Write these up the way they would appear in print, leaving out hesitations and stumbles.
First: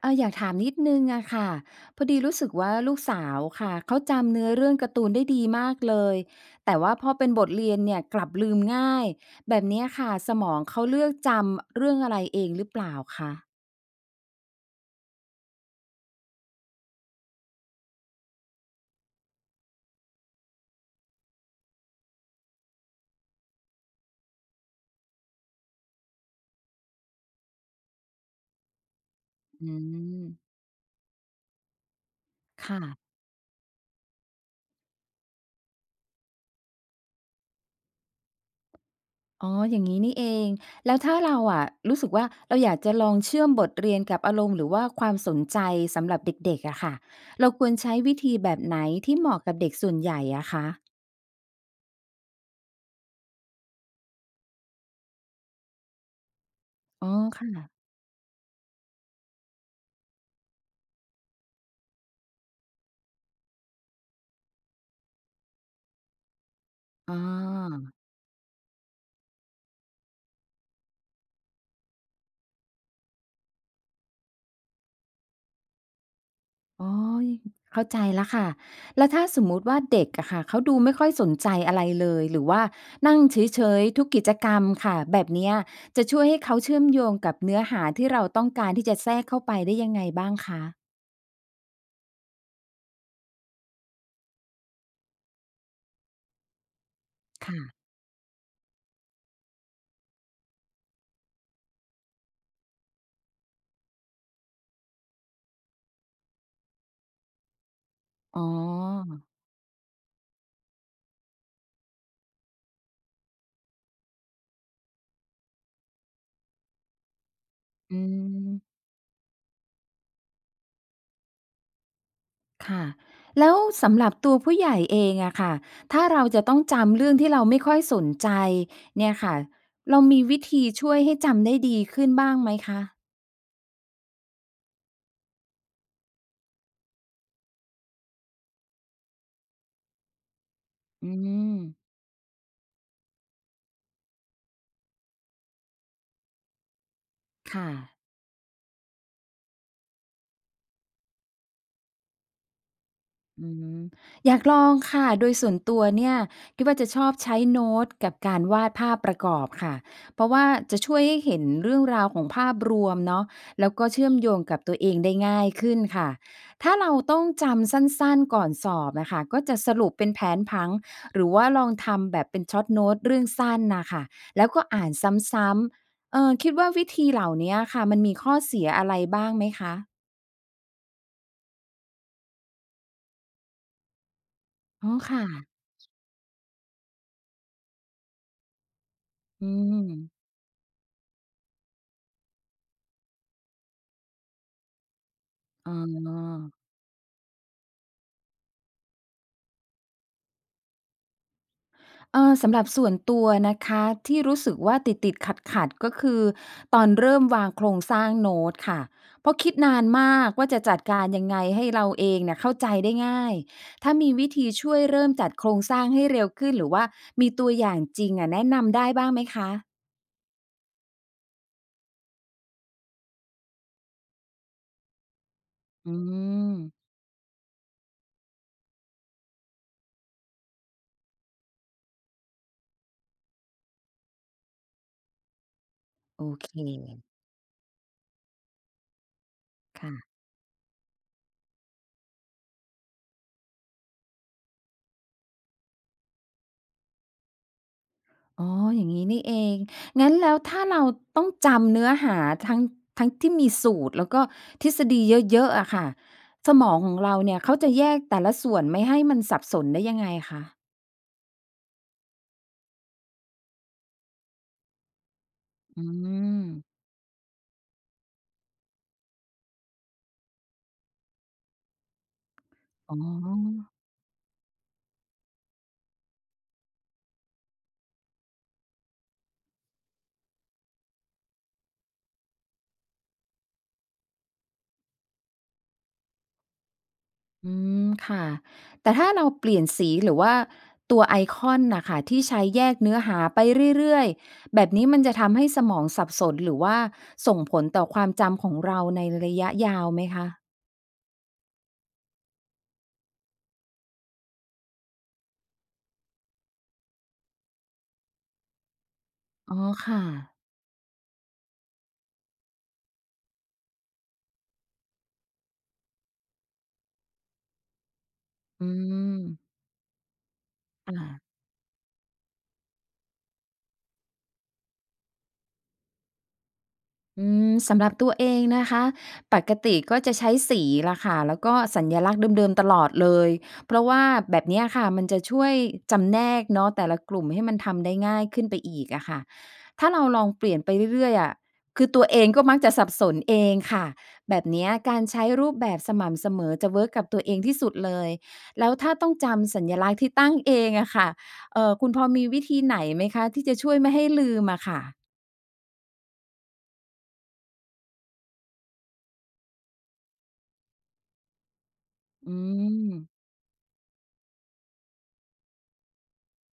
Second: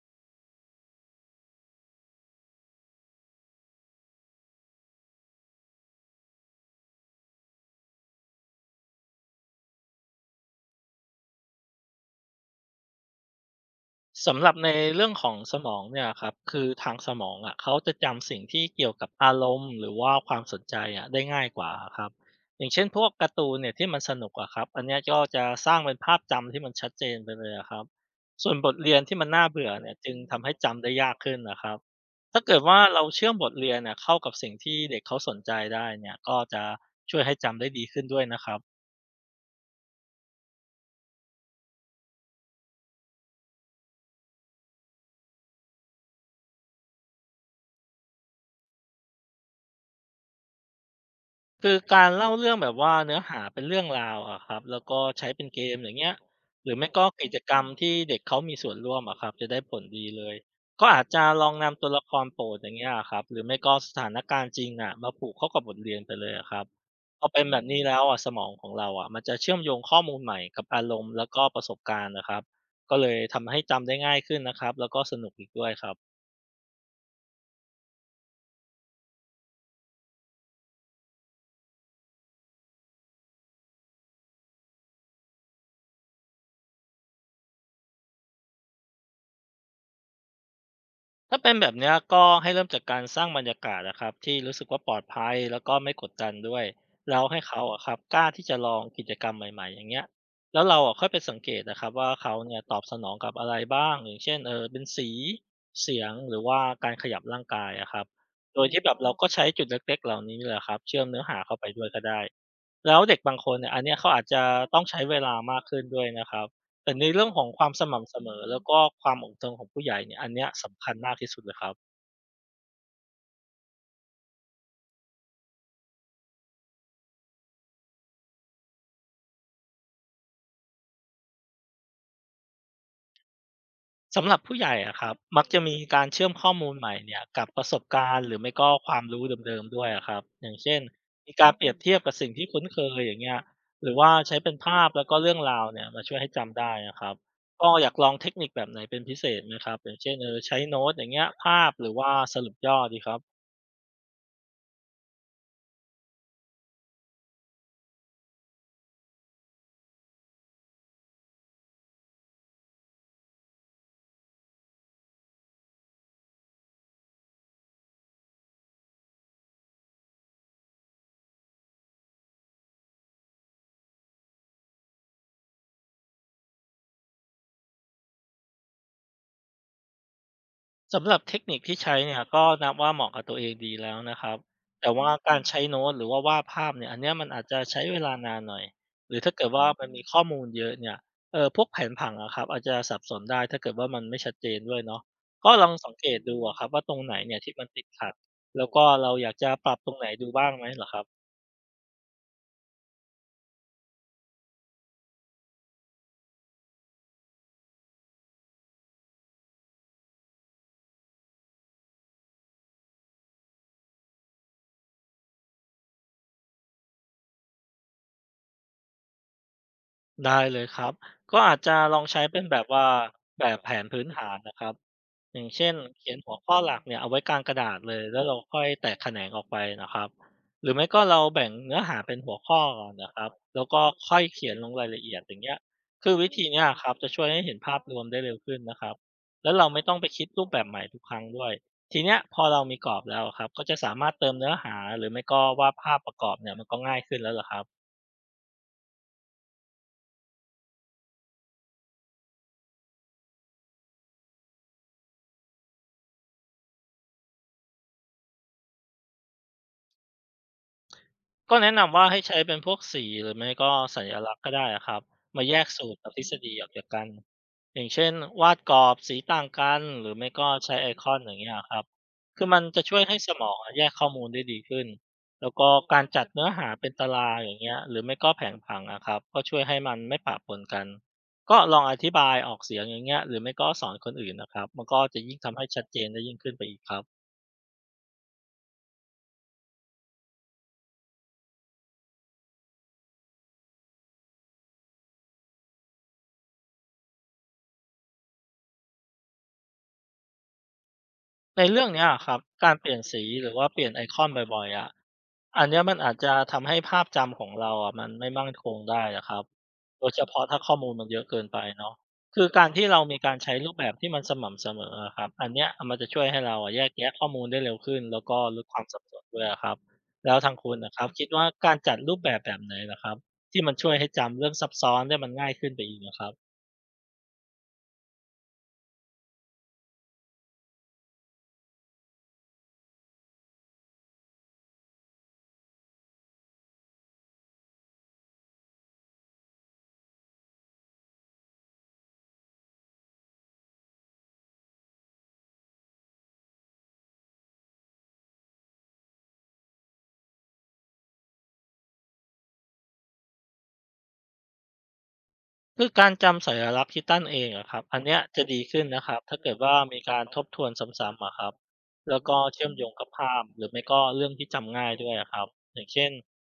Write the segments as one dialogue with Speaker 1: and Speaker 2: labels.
Speaker 1: อยากถามนิดนึงอะค่ะพอดีรู้สึกว่าลูกสาวค่ะเขาจำเนื้อเรื่องการ์ตูนได้ดีมากเลยแต่ว่าพอเป็นบทเรียนเนี่ยกลับลืมง่ายแบบเนี้ยค่ะสมองเขาเลือกจำเรื่องอะไรเองหรือเปล่าคะ
Speaker 2: สำหรับในเรื่องของสมองเนี่ยครับคือทางสมองอะเขาจะจำสิ่งที่เกี่ยวกับอารมณ์หรือว่าความสนใจอะได้ง่ายกว่าครับอย่างเช่นพวกการ์ตูนเนี่ยที่มันสนุกอะครับอันเนี้ยก็จะสร้างเป็นภาพจำที่มันชัดเจนไปเลยอะครับส่วนบทเรียนที่มันน่า
Speaker 1: อื
Speaker 2: เบื่อเนี่ยจึงทำ
Speaker 1: ม
Speaker 2: ให้จำได้ยากขึ้นนะครับถ้าเกิดว่าเรา
Speaker 1: ค่ะ
Speaker 2: เชื่อมบทเรียนเนี่ยเข้ากับสิ่งที่เด็กเขาสนใจได้เนี่ยก็จะช่วยให้จำได้ดีขึ้นด้วยนะครับ
Speaker 1: อ๋ออย่างนี้นี่เองแล้วถ้าเราอะรู้สึกว่าเราอยากจะลองเชื่อมบทเรียนกับอารมณ์หรือว่าความสนใจสำหรับเด็กๆอะค่ะเราควรใช้วิธีแบบไหนที่เหมาะกับเด็กส่วนใหญ่อะคะ
Speaker 2: คือการเล่าเรื่องแบบว่าเนื้อหาเป็นเรื่องราวอะครับแล้วก็ใช้เป็นเกมอย่างเงี้ยหรือไม่ก็
Speaker 1: อ๋อ
Speaker 2: กิจกรรม
Speaker 1: ค่ะ
Speaker 2: ที่เด็กเขามีส่วนร่วมอะครับจะได้ผลดีเลยก็อาจจะลองนำตัวละครโปรดอย่างเงี้ยครับหรือไม่ก็สถานการณ์จริงอะมาผูกเข้ากับบทเรียนไปเลยอะครับ
Speaker 1: อ๋อ
Speaker 2: พอเป็นแบบนี้แล้วอะสมองของเราอะมันจะเชื่อมโยงข้อมูลใหม่กับอารมณ์แล้วก็ประสบการณ์นะครับก็เลยทำให้จำได้ง่ายขึ้นนะครับแล้วก็สนุกอีกด้วยครับ
Speaker 1: อ๋อเข้าใจแล้วค่ะแล้วถ้าสมมุติว่าเด็กอะค่ะเขาดูไม่ค่อยสนใจอะไรเลยหรือว่านั่งเฉยๆทุกกิจกรรมค่ะแบบเนี้ยจะช่วยให้เขาเชื่อมโยงกับเนื้อหาที่เราต้องการที่จะแทรกเข้าไปได้ยังไงบ้างคะ
Speaker 2: ถ้าเป็นแบบเนี้ยก็ให้เริ่มจากการสร้างบรรยากาศนะครับที่รู้สึกว่าปลอดภัยแล้วก็ไม่กดดันด้วยแล้วให้เขาอะค
Speaker 1: ค่ะ
Speaker 2: รับกล้าที่จะลองกิจกรรมใหม่ๆอย่างเงี้ยแล้วเราอะค่อยไปสังเกตนะครับว่าเขาเนี่ยตอบสนองกับอะไรบ้างอย่างเช่นเป็นสีเสียงหรือว่าการขยับร่างกายอะครับ
Speaker 1: อ๋อ
Speaker 2: โดอยที่แบบเราก็ใช้จุดเล็กๆเหล่านี้นี่แหละครับเชื่อมเนื้อหาเข้าไปด้วยก็ได้แล้วเด็กบางคนเนี่ยอันเนี้ยเขาอาจจะต้องใช้เวลามากขึ้นด้วยนะครับ แต่ในเรื่องของความส
Speaker 1: อื
Speaker 2: ม่ำเสมอแล้วก็
Speaker 1: ม
Speaker 2: ความอดทนของผู้ใหญ่เนี่ยอันเนี้ยสำคัญมากที่สุดเลยครับ
Speaker 1: ค่ะแล้วสำหรับตัวผู้ใหญ่เองอะค่ะถ้าเราจะต้องจำเรื่องที่เราไม่ค่อยสนใจเนี่ยค่ะเรามีวิธีช่วยให้จำได้ดีขึ้นบ้างไหมคะ
Speaker 2: สำหรับผู้ใหญ่อะครับมักจะมีการเชื่อมข้อมูลใหม่เนี่ยกับประสบการณ์หรือไม่ก็ความรู้เดิมๆด้วยอะครับอย่างเช่น
Speaker 1: อื
Speaker 2: มีการ
Speaker 1: ม
Speaker 2: เปรียบเทียบกับสิ่งที่คุ้นเคยอย่างเงี้ยหรือว่าใช้เป็นภาพแล้วก็เรื่องราวเนี่ยมาช่วยให้จำได้อะครับ
Speaker 1: ค่ะ
Speaker 2: ก็อยากลองเทคนิคแบบไหนเป็นพิเศษไหมครับอย่างเช่นใช้โน้ตอย่างเงี้ยภาพหรือว่าสรุปย่อดีครับ
Speaker 1: อืมอยากลองค่ะโดยส่วนตัวเนี่ยคิดว่าจะชอบใช้โน้ตกับการวาดภาพประกอบค่ะเพราะว่าจะช่วยให้เห็นเรื่องราวของภาพรวมเนาะแล้วก็เชื่อมโยงกับตัวเองได้ง่ายขึ้นค่ะถ้าเราต้องจำสั้นๆก่อนสอบนะคะก็จะสรุปเป็นแผนผังหรือว่าลองทำแบบเป็นช็อตโน้ตเรื่องสั้นน่ะค่ะแล้วก็อ่านซ้ำๆคิดว่าวิธีเหล่านี้ค่ะมันมีข้อเสียอะไรบ้างไหมคะ
Speaker 2: สำหรับเทคนิคที่ใช้เนี่ยก็นับว่าเหมาะกับตัวเองดีแล้วนะครับ
Speaker 1: อ๋
Speaker 2: แต่
Speaker 1: อ
Speaker 2: ว่า
Speaker 1: ค่ะ
Speaker 2: การใช้โน้ตหรือว่าวาดภาพเนี่ยอันเนี้ยมันอาจจะใช้เวลานานหน่อยหรือถ้าเกิ
Speaker 1: อื
Speaker 2: ดว่ามันมีข้อ
Speaker 1: ม
Speaker 2: มูลเยอะเนี่ยพวกแผนผังอะครับอาจจะสับสนได้ถ้าเกิดว่ามันไม่ชัดเจนด้วยเนาะก็ลอ
Speaker 1: อ๋
Speaker 2: งสังเกตดู
Speaker 1: อ
Speaker 2: อะครับว่าตรงไหนเนี่ยที่มันติดขัดแล้วก็เราอยากจะปรับตรงไหนดูบ้างไหมเหรอครับ
Speaker 1: สำหรับส่วนตัวนะคะที่รู้สึกว่าติดๆขัดๆก็คือตอนเริ่มวางโครงสร้างโน้ตค่ะเพราะคิดนานมากว่าจะจัดการยังไงให้เราเองเนี่ยเข้าใจได้ง่ายถ้ามีวิธีช่วยเริ่มจัดโครงสร้างให้เร็วขึ้นหรือว่ามีตัวอย่างจริงอะแนะนำได้บ้างไหมคะ
Speaker 2: ได้เลยครับ ก็อาจจะลองใช้เป็นแบบว่าแบบแผนพื้นฐานนะครับอย่างเช่น
Speaker 1: อื
Speaker 2: เขียนหัวข้
Speaker 1: ม
Speaker 2: อหลักเนี่ยเอาไว้กลางกระดาษเลยแล้วเราค่อยแตกแขนงออกไปนะครับหรือไม่ก็เราแบ่งเนื้อหาเป็นหัวข้อก่อนนะครับแล้วก็ค่อยเขียนลงรายละเอียดอย่างเงี้ยคือ
Speaker 1: โอ
Speaker 2: วิธี
Speaker 1: เค
Speaker 2: เนี้ยครับจะช่วยให้เห็นภาพรวมได้เร็วขึ้นนะครับแล้วเราไม่ต้
Speaker 1: ค่ะ
Speaker 2: องไปคิดรูปแบบใหม่ทุกครั้งด้วยทีเนี้ยพอเรามีกรอบแล้วครับก็จะสามารถเติมเนื้อหาหรือไม่ก็วาดภาพประกอบเนี่ยมันก็ง่ายขึ้นแล้วล่ะครับ
Speaker 1: อ๋ออย่างนี้นี่เองงั้นแล้วถ้าเราต้องจำเนื้อหาทั้งทั้งที่มีสูตรแล้วก็ทฤษฎีเยอะๆอะค่ะสมองของเราเนี่ยเขาจะแยกแต่ละส่วนไม่ให้มันสับสนได้ยังไงคะ
Speaker 2: ก็แนะนำว่าให้ใช้เป็นพวกสีหรือไม่ก็สัญลักษณ์ก็ได้อะครับมาแยก
Speaker 1: อื
Speaker 2: สูตรกับทฤษ
Speaker 1: ม
Speaker 2: ฎีออกจากกันอย่างเช่นวาดกรอบสีต่างกันหรือไม่ก็ใช้ไอคอนอย่างเงี้ยครับคือมันจะ
Speaker 1: อ๋
Speaker 2: ช่วยให้สมอง
Speaker 1: อ
Speaker 2: อะแยกข้อมูลได้ดีขึ้นแล้วก็การจัดเนื้อหาเป็นตารางอย่างเงี้ยหรือไม่ก็แผนผังอะครับก็ช่วยให้มันไม่ปะปนกันก็ลองอธิบายออกเสียงอย่างเงี้ยหรือไม่ก็สอนคนอื่นนะครับมันก็จะยิ่งทำให้ชัดเจนได้ยิ่งขึ้นไปอีกครับ
Speaker 1: อืมค่ะแต่ถ้าเราเปลี่ยนสีหรือว่าตัวไอคอนน่ะค่ะที่ใช้แยกเนื้อหาไปเรื่อยๆแบบนี้มันจะทำให้สมองสับสนหรือว่าส่งผลต่อความจำของเราในระยะยาวไหมคะ
Speaker 2: ในเรื่องเนี้ยครับการเปลี่ยนสีหรือว่าเปลี่ยนไอคอนบ่อยๆอะ อันเนี้ยมันอาจจะทำให้ภาพจำของเราอะมันไม่มั่นคงได้อะครับ
Speaker 1: อ๋อค่ะ
Speaker 2: โดยเฉพาะถ้าข้อมูลมันเยอะเกินไปเนาะคือการที่เรามีการใช้รูปแบบที่มันสม่ำเสมออะครับอันเนี้ยมันจะช่วยให้เราอะแยกแยะข้อมูลได้เร็วขึ้นแล้วก็ล
Speaker 1: อื
Speaker 2: ดความสับสนด้วย
Speaker 1: ม
Speaker 2: อะครับแล้วทางคุณนะ
Speaker 1: อา
Speaker 2: ครับคิดว่าการจัดรูปแบบแบบไหนเหรอครับที่มันช่วยให้จำเรื่องซับซ้อนได้มันง่ายขึ้นไปอีกนะครับ
Speaker 1: สำหรับตัวเองนะคะปกติก็จะใช้สีล่ะค่ะแล้วก็สัญลักษณ์เดิมๆตลอดเลยเพราะว่าแบบเนี้ยค่ะมันจะช่วยจำแนกเนาะแต่ละกลุ่มให้มันทำได้ง่ายขึ้นไปอีกอะค่ะถ้าเราลองเปลี่ยนไปเรื่อยๆอะคือตัวเองก็มักจะสับสนเองค่ะแบบเนี้ยการใช้รูปแบบสม่ำเสมอจะเวิร์กกับตัวเองที่สุดเลยแล้วถ้าต้องจำสัญลักษณ์ที่ตั้งเองอะค่ะคุณพอมีวิธีไหนไหมคะที่จะช่วยไม่ให้ลืมอะค่ะ
Speaker 2: คือการจำสัญลักษณ์ที่ตั้นเองอะครับอันเนี้ยจะดีขึ้นนะครับถ้าเกิดว่ามีการทบทวนซ้ำๆอะครับแล้ว
Speaker 1: อื
Speaker 2: ก็เชื่อมโยงกับ
Speaker 1: ม
Speaker 2: ภาพหรือไม่ก็เรื่องที่จำง่ายด้วยอะครับอย่างเช่น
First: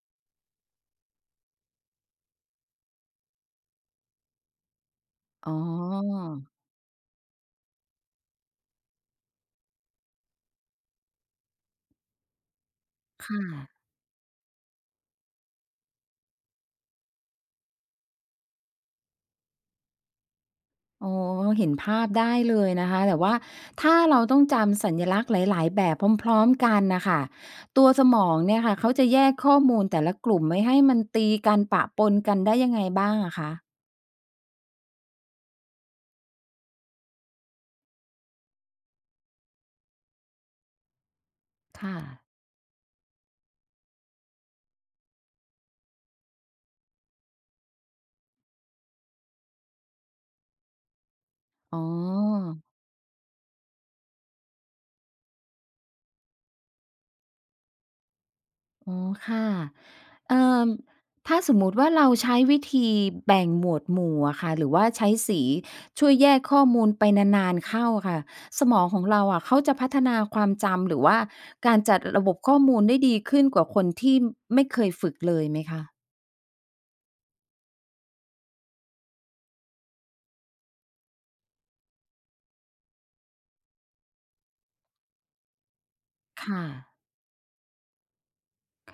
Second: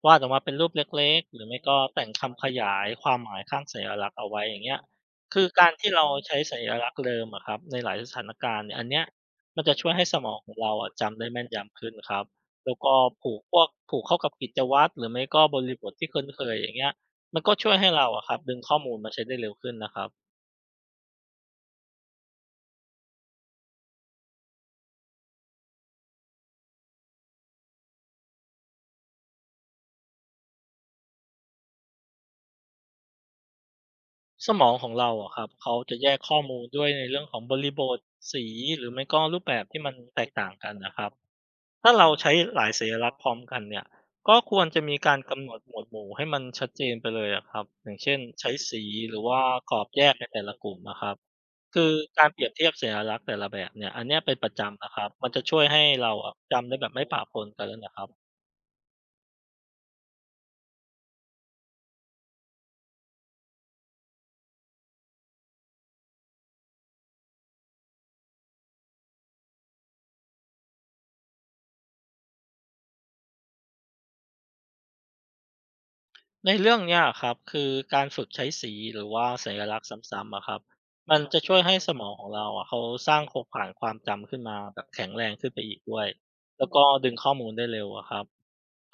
Speaker 2: วาดออกมาเป็นรูปเล็กๆหรือไม่ก็แต่งคำขยายความหมายข้างสัญลักษณ์เอาไว้อย่างเงี้ยคือ
Speaker 1: อ๋
Speaker 2: การที่เรา
Speaker 1: อ
Speaker 2: ใช้สัญลักษณ์เดิมอะครับในหลายสถานการณ์เนี่ยอันเนี้ยมันจะช่วยให้สมองของเราอะจำได้แม่นยำขึ้นครับแล้วก็ผูก
Speaker 1: ค่ะ
Speaker 2: พวกผูกเข้ากับกิจวัตรหรือไม่ก็บริบทที่คุ้นเคยอย่างเงี้ย มันก็ช่วยให้เราอะครับดึงข้อมูลมาใช้ได้เร็วขึ้นนะครับ
Speaker 1: อ๋อเห็นภาพได้เลยนะคะ แต่ว่าถ้าเราต้องจำสัญลักษณ์หลายๆแบบพร้อมๆกันน่ะค่ะตัวสมองเนี่ยค่ะ เขาจะแยกข้อมูลแต่ละกลุ่มไม่ให้มันตีกันปะปนกันได้ยังไงบ้างอะคะ
Speaker 2: สมองของเราอะครับเขาจะแยกข้อมูลด้วยในเรื่องของบริบทสีหรือไม่ก็รูปแบบที่มันแตกต่างกันนะครับ
Speaker 1: ค
Speaker 2: ถ้าเราใช้
Speaker 1: ่ะ
Speaker 2: หลายสัญลักษณ์พร้อมกันเนี่ยก็ควรจะมีการกำหนดหมวดหมู่ให้มันชัดเจนไปเลยอะครับอย่างเช่นใช้สีหรือว่ากรอบแยกในแต่ละกลุ่มนะครับ
Speaker 1: อ๋อ
Speaker 2: คือการเปรียบเทียบสัญลักษณ์แต่ละแบบเนี่ยอันเนี้ยเป็นประจำนะครับมันจะช่วยให้เราอะจำได้แบบไม่ปะปนกันแล้วนะครับ
Speaker 1: อ๋อค่ะเอ่อถ้าสมมุติว่าเราใช้วิธีแบ่งหมวดหมู่อะค่ะ หรือว่าใช้สีช่วยแยกข้อมูลไปนานๆเข้าอะค่ะ สมองของเราอะเขาจะพัฒนาความจำหรือว่าการจัดระบบข้อมูลได้ดีขึ้นกว่าคนที่ไม่เคยฝึกเลยไหมคะ
Speaker 2: ในเรื่องเนี้ยครับคือการฝึกใช้สีหรือว่าสัญลักษณ์ซ้ำๆอะครับมันจะช่วยให้สมองของเราอะเขาสร้างโครงข่ายความจำขึ้นมาแบบแข็งแรงขึ้นไปอีกด้วย
Speaker 1: ค่ะ
Speaker 2: แล้วก็ดึงข้อมูลได้เร็วอะครับ
Speaker 1: ค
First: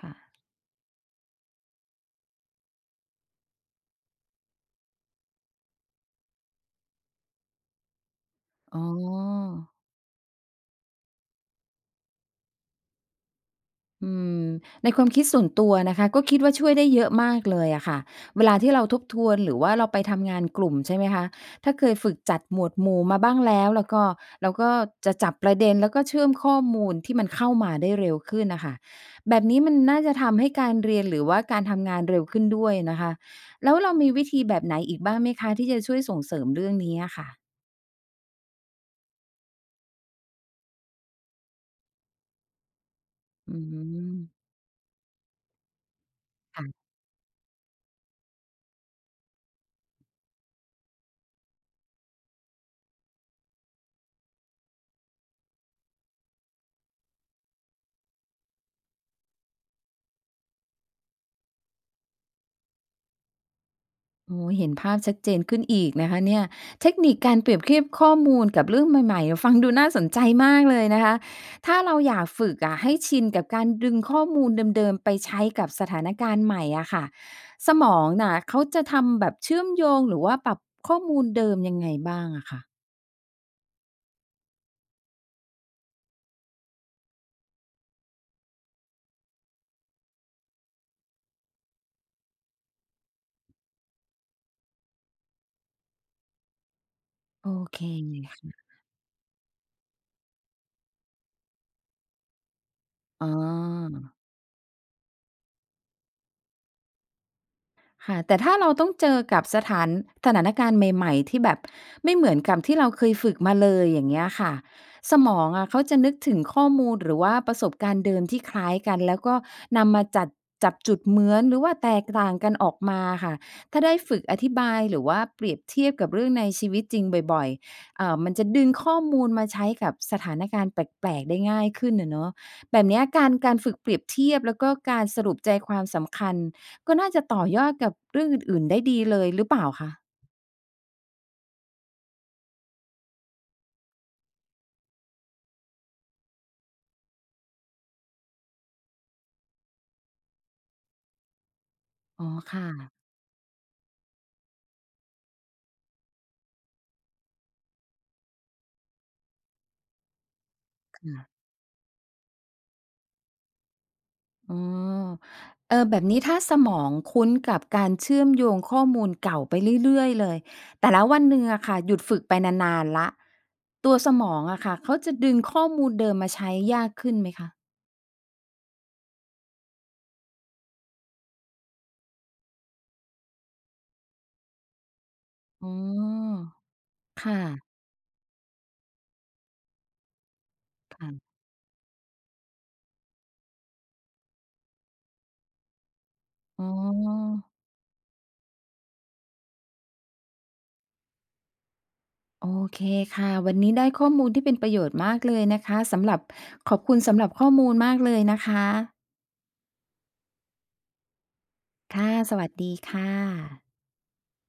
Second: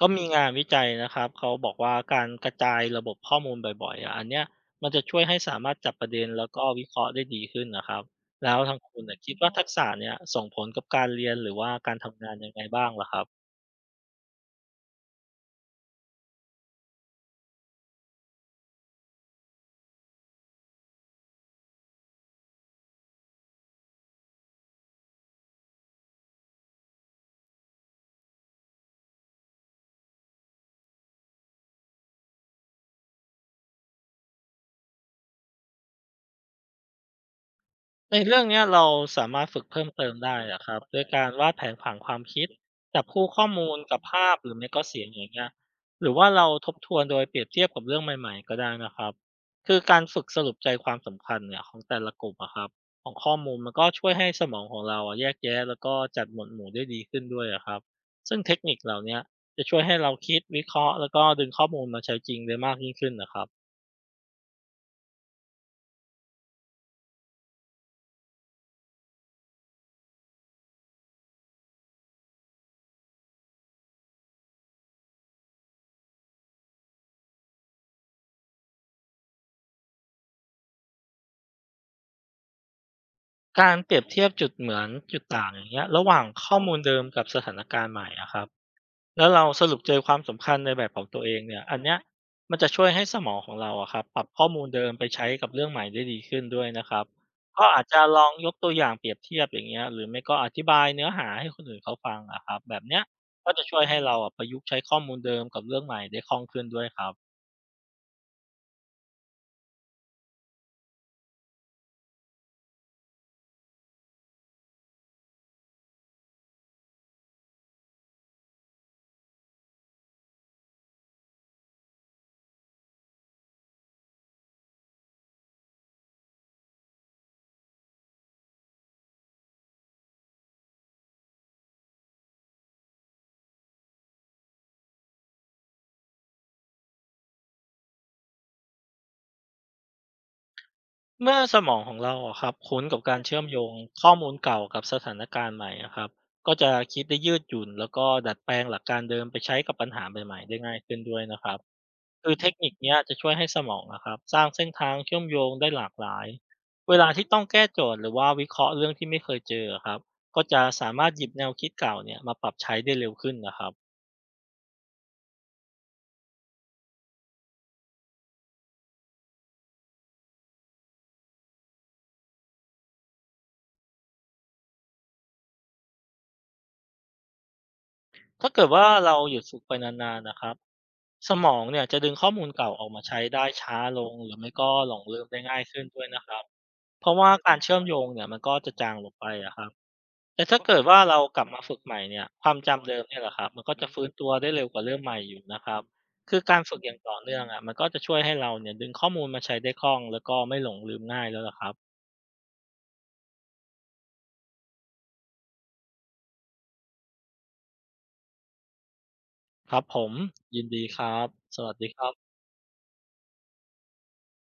Speaker 2: ก็มี
Speaker 1: ่ะ
Speaker 2: งานวิจัยนะครับเขาบอกว่าการกระจายระบบข้อมูลบ่อยๆอะอันเนี้ยมันจะช่วยให้สามารถจับประเด็นแล้วก็วิเคราะห์ได้ดีขึ้นนะครับแล้วทา
Speaker 1: อ๋
Speaker 2: ง
Speaker 1: อ
Speaker 2: คุณน่ะคิดว่าทักษะเนี้ยส่งผลกับการเรียนหรือว่าการทำงานยังไงบ้างล่ะครับ
Speaker 1: อืมในความคิดส่วนตัวนะคะก็คิดว่าช่วยได้เยอะมากเลยอะค่ะเวลาที่เราทบทวนหรือว่าเราไปทำงานกลุ่มใช่ไหมคะถ้าเคยฝึกจัดหมวดหมู่มาบ้างแล้วแล้วก็เราก็จะจับประเด็นแล้วก็เชื่อมข้อมูลที่มันเข้ามาได้เร็วขึ้นนะคะแบบนี้มันน่าจะทำให้การเรียนหรือว่าการทำงานเร็วขึ้นด้วยนะคะแล้วเรามีวิธีแบบไหนอีกบ้างไหมคะที่จะช่วยส่งเสริมเรื่องนี้อะค่ะ
Speaker 2: ในเรื่องเนี้ยเราสามารถฝึกเพิ่มเติมได้อะครับด้วยการวาดแผนผังความคิดจับคู่ข้อ
Speaker 1: อื
Speaker 2: มูลกับ
Speaker 1: ม
Speaker 2: ภาพหรือไม่ก็เสียงอย่างเงี้ยหรือว่าเรา
Speaker 1: ค่ะ
Speaker 2: ทบทวนโดยเปรียบเทียบกับเรื่องใหม่ๆก็ได้นะครับคือการฝึกสรุปใจความสำคัญเนี่ยของแต่ละกลุ่มอะครับของข้อมูลมันก็ช่วยให้สมองของเราอะแยกแยะแล้วก็จัดหมวดหมู่ได้ดีขึ้นด้วยอะครับซึ่งเทคนิคเหล่าเนี้ยจะช่วยให้เราคิดวิเคราะห์แล้วก็ดึงข้อมูลมาใช้จริงได้มากยิ่งขึ้นนะครับ
Speaker 1: โอ้โฮเห็นภาพชัดเจนขึ้นอีกนะคะเนี่ยเทคนิคการเปรียบเทียบข้อมูลกับเรื่องใหม่ๆฟังดูน่าสนใจมากเลยนะคะถ้าเราอยากฝึกอะให้ชินกับการดึงข้อมูลเดิมๆไปใช้กับสถานการณ์ใหม่อะค่ะสมองน่ะเขาจะทำแบบเชื่อมโยงหรือว่าปรับข้อมูลเดิมยังไงบ้างอะค่ะ
Speaker 2: การเปรียบเทียบจุดเหมือนจุดต่างอย่างเงี้ยระหว่างข้อมูลเดิมกับสถานการณ์ใหม่อะครับแล้วเราสรุปเจอความสำคัญในแบบของตัวเองเนี่ยอันเนี้ยมันจะช่วยให้สมองของเราอะครับปรับข้อมูลเดิมไปใช้กับเรื่องใหม่ได้ดีขึ้นด้วยนะครับ
Speaker 1: โอ
Speaker 2: ก็
Speaker 1: เค
Speaker 2: อาจจะ
Speaker 1: เล
Speaker 2: ล
Speaker 1: ย
Speaker 2: องยก
Speaker 1: ค่ะ
Speaker 2: ตัวอย่างเปรียบเทียบอย่างเงี้ยหรือไม่ก็อธิบายเนื้อหาให้คนอื่นเขาฟังอะครับแบบเนี้ย
Speaker 1: อ๋
Speaker 2: ก็จะช่วย
Speaker 1: อ
Speaker 2: ให้เราอะประยุกต์ใช้ข้อมูลเดิมกับเรื่องใหม่ได้คล่องขึ้นด้วยครับ
Speaker 1: ค่ะแต่ถ้าเราต้องเจอกับสถานการณ์ใหม่ๆที่แบบไม่เหมือนกับที่เราเคยฝึกมาเลยอย่างเงี้ยค่ะสมองอะเขาจะนึกถึงข้อมูลหรือว่าประสบการณ์เดิมที่คล้ายกันแล้วก็นำมาจัดจับจุดเหมือนหรือว่าแตกต่างกันออกมาค่ะถ้าได้ฝึกอธิบายหรือว่าเปรียบเทียบกับเรื่องในชีวิตจริงบ่อยๆมันจะดึงข้อมูลมาใช้กับสถานการณ์แปลกๆได้ง่ายขึ้นอะเนาะแบบเนี้ยการฝึกเปรียบเทียบแล้วก็การสรุปใจความสำคัญ ก็น่าจะต่อยอดกับเรื่องอื่นๆได้ดีเลยหรือเปล่าคะ
Speaker 2: เมื่อสมองของเราอะครับคุ้นกับการเชื่อมโยงข้อมูลเก่ากับสถานการณ์ใหม่อะครับก็จะคิดได้ยืดหยุ่นแล้วก็ดัดแปลงหลักการเดิมไปใช้กับปัญหาใหม่ๆได้ง่ายขึ้นด้วยนะครับ
Speaker 1: อ๋อ
Speaker 2: คือเทค
Speaker 1: ค่ะ
Speaker 2: นิคเนี้ยจะช่วยให้สมองนะครับสร้างเส้นทางเชื่อมโยงได้หลากหลายเวลาที่ต้องแก้โจทย์หรือว่าวิเคราะห์เรื่องที่ไม่เคยเจออะครับก็จะสามารถหยิบแนวคิดเก่าเนี่ยมาปรับใช้ได้เร็วขึ้นนะครับ
Speaker 1: อ๋อเออแบบนี้ถ้าสมองคุ้นกับการเชื่อมโยงข้อมูลเก่าไปเรื่อยๆเลยแต่แล้ววันหนึ่งอะค่ะหยุดฝึกไปนานๆแล้วตัวสมองอะค่ะเขาจะดึงข้อมูลเดิมมาใช้ยากขึ้นไหมคะ
Speaker 2: ถ้าเกิดว่าเราหยุดฝึกไปนานๆนะครับสมองเนี่ยจะดึงข้อมูลเก่าออกมาใช้ได้ช้าลงหรือไม่ก็หลงลืมได้ง่าย
Speaker 1: อ๋
Speaker 2: ขึ้นด้วยนะครั
Speaker 1: อ
Speaker 2: บเพราะว่าการ
Speaker 1: ค่ะ
Speaker 2: เชื่อมโยงเนี่ยมันก็จะจางลงไปอะครับแต่ถ้าเกิดว่าเรา
Speaker 1: ๆ
Speaker 2: กลับมาฝึกใหม่เนี่ยความจำเดิมเนี่ยแหละครับมันก็จะฟื้นตัวได้เร็วกว่าเริ่มใหม่อยู่นะครับคือการ
Speaker 1: อ๋
Speaker 2: ฝึกอย่างต่อ
Speaker 1: อ
Speaker 2: เนื่องอ่ะมันก็จะช่วยให้เราเนี่ยดึงข้อมูลมาใช้ได้คล่องแล้วก็ไม่หลงลืมง่ายแล้วล่ะครับ
Speaker 1: โอเคค่ะวันนี้ได้ข้อมูลที่เป็นประโยชน์มากเลยนะคะสำหรับขอบคุณสำหรับข้อมูลมากเลยนะคะ
Speaker 2: ครับผมยินดีครับสวัสดีครั
Speaker 1: ค่ะ
Speaker 2: บ
Speaker 1: สวัสดีค่ะ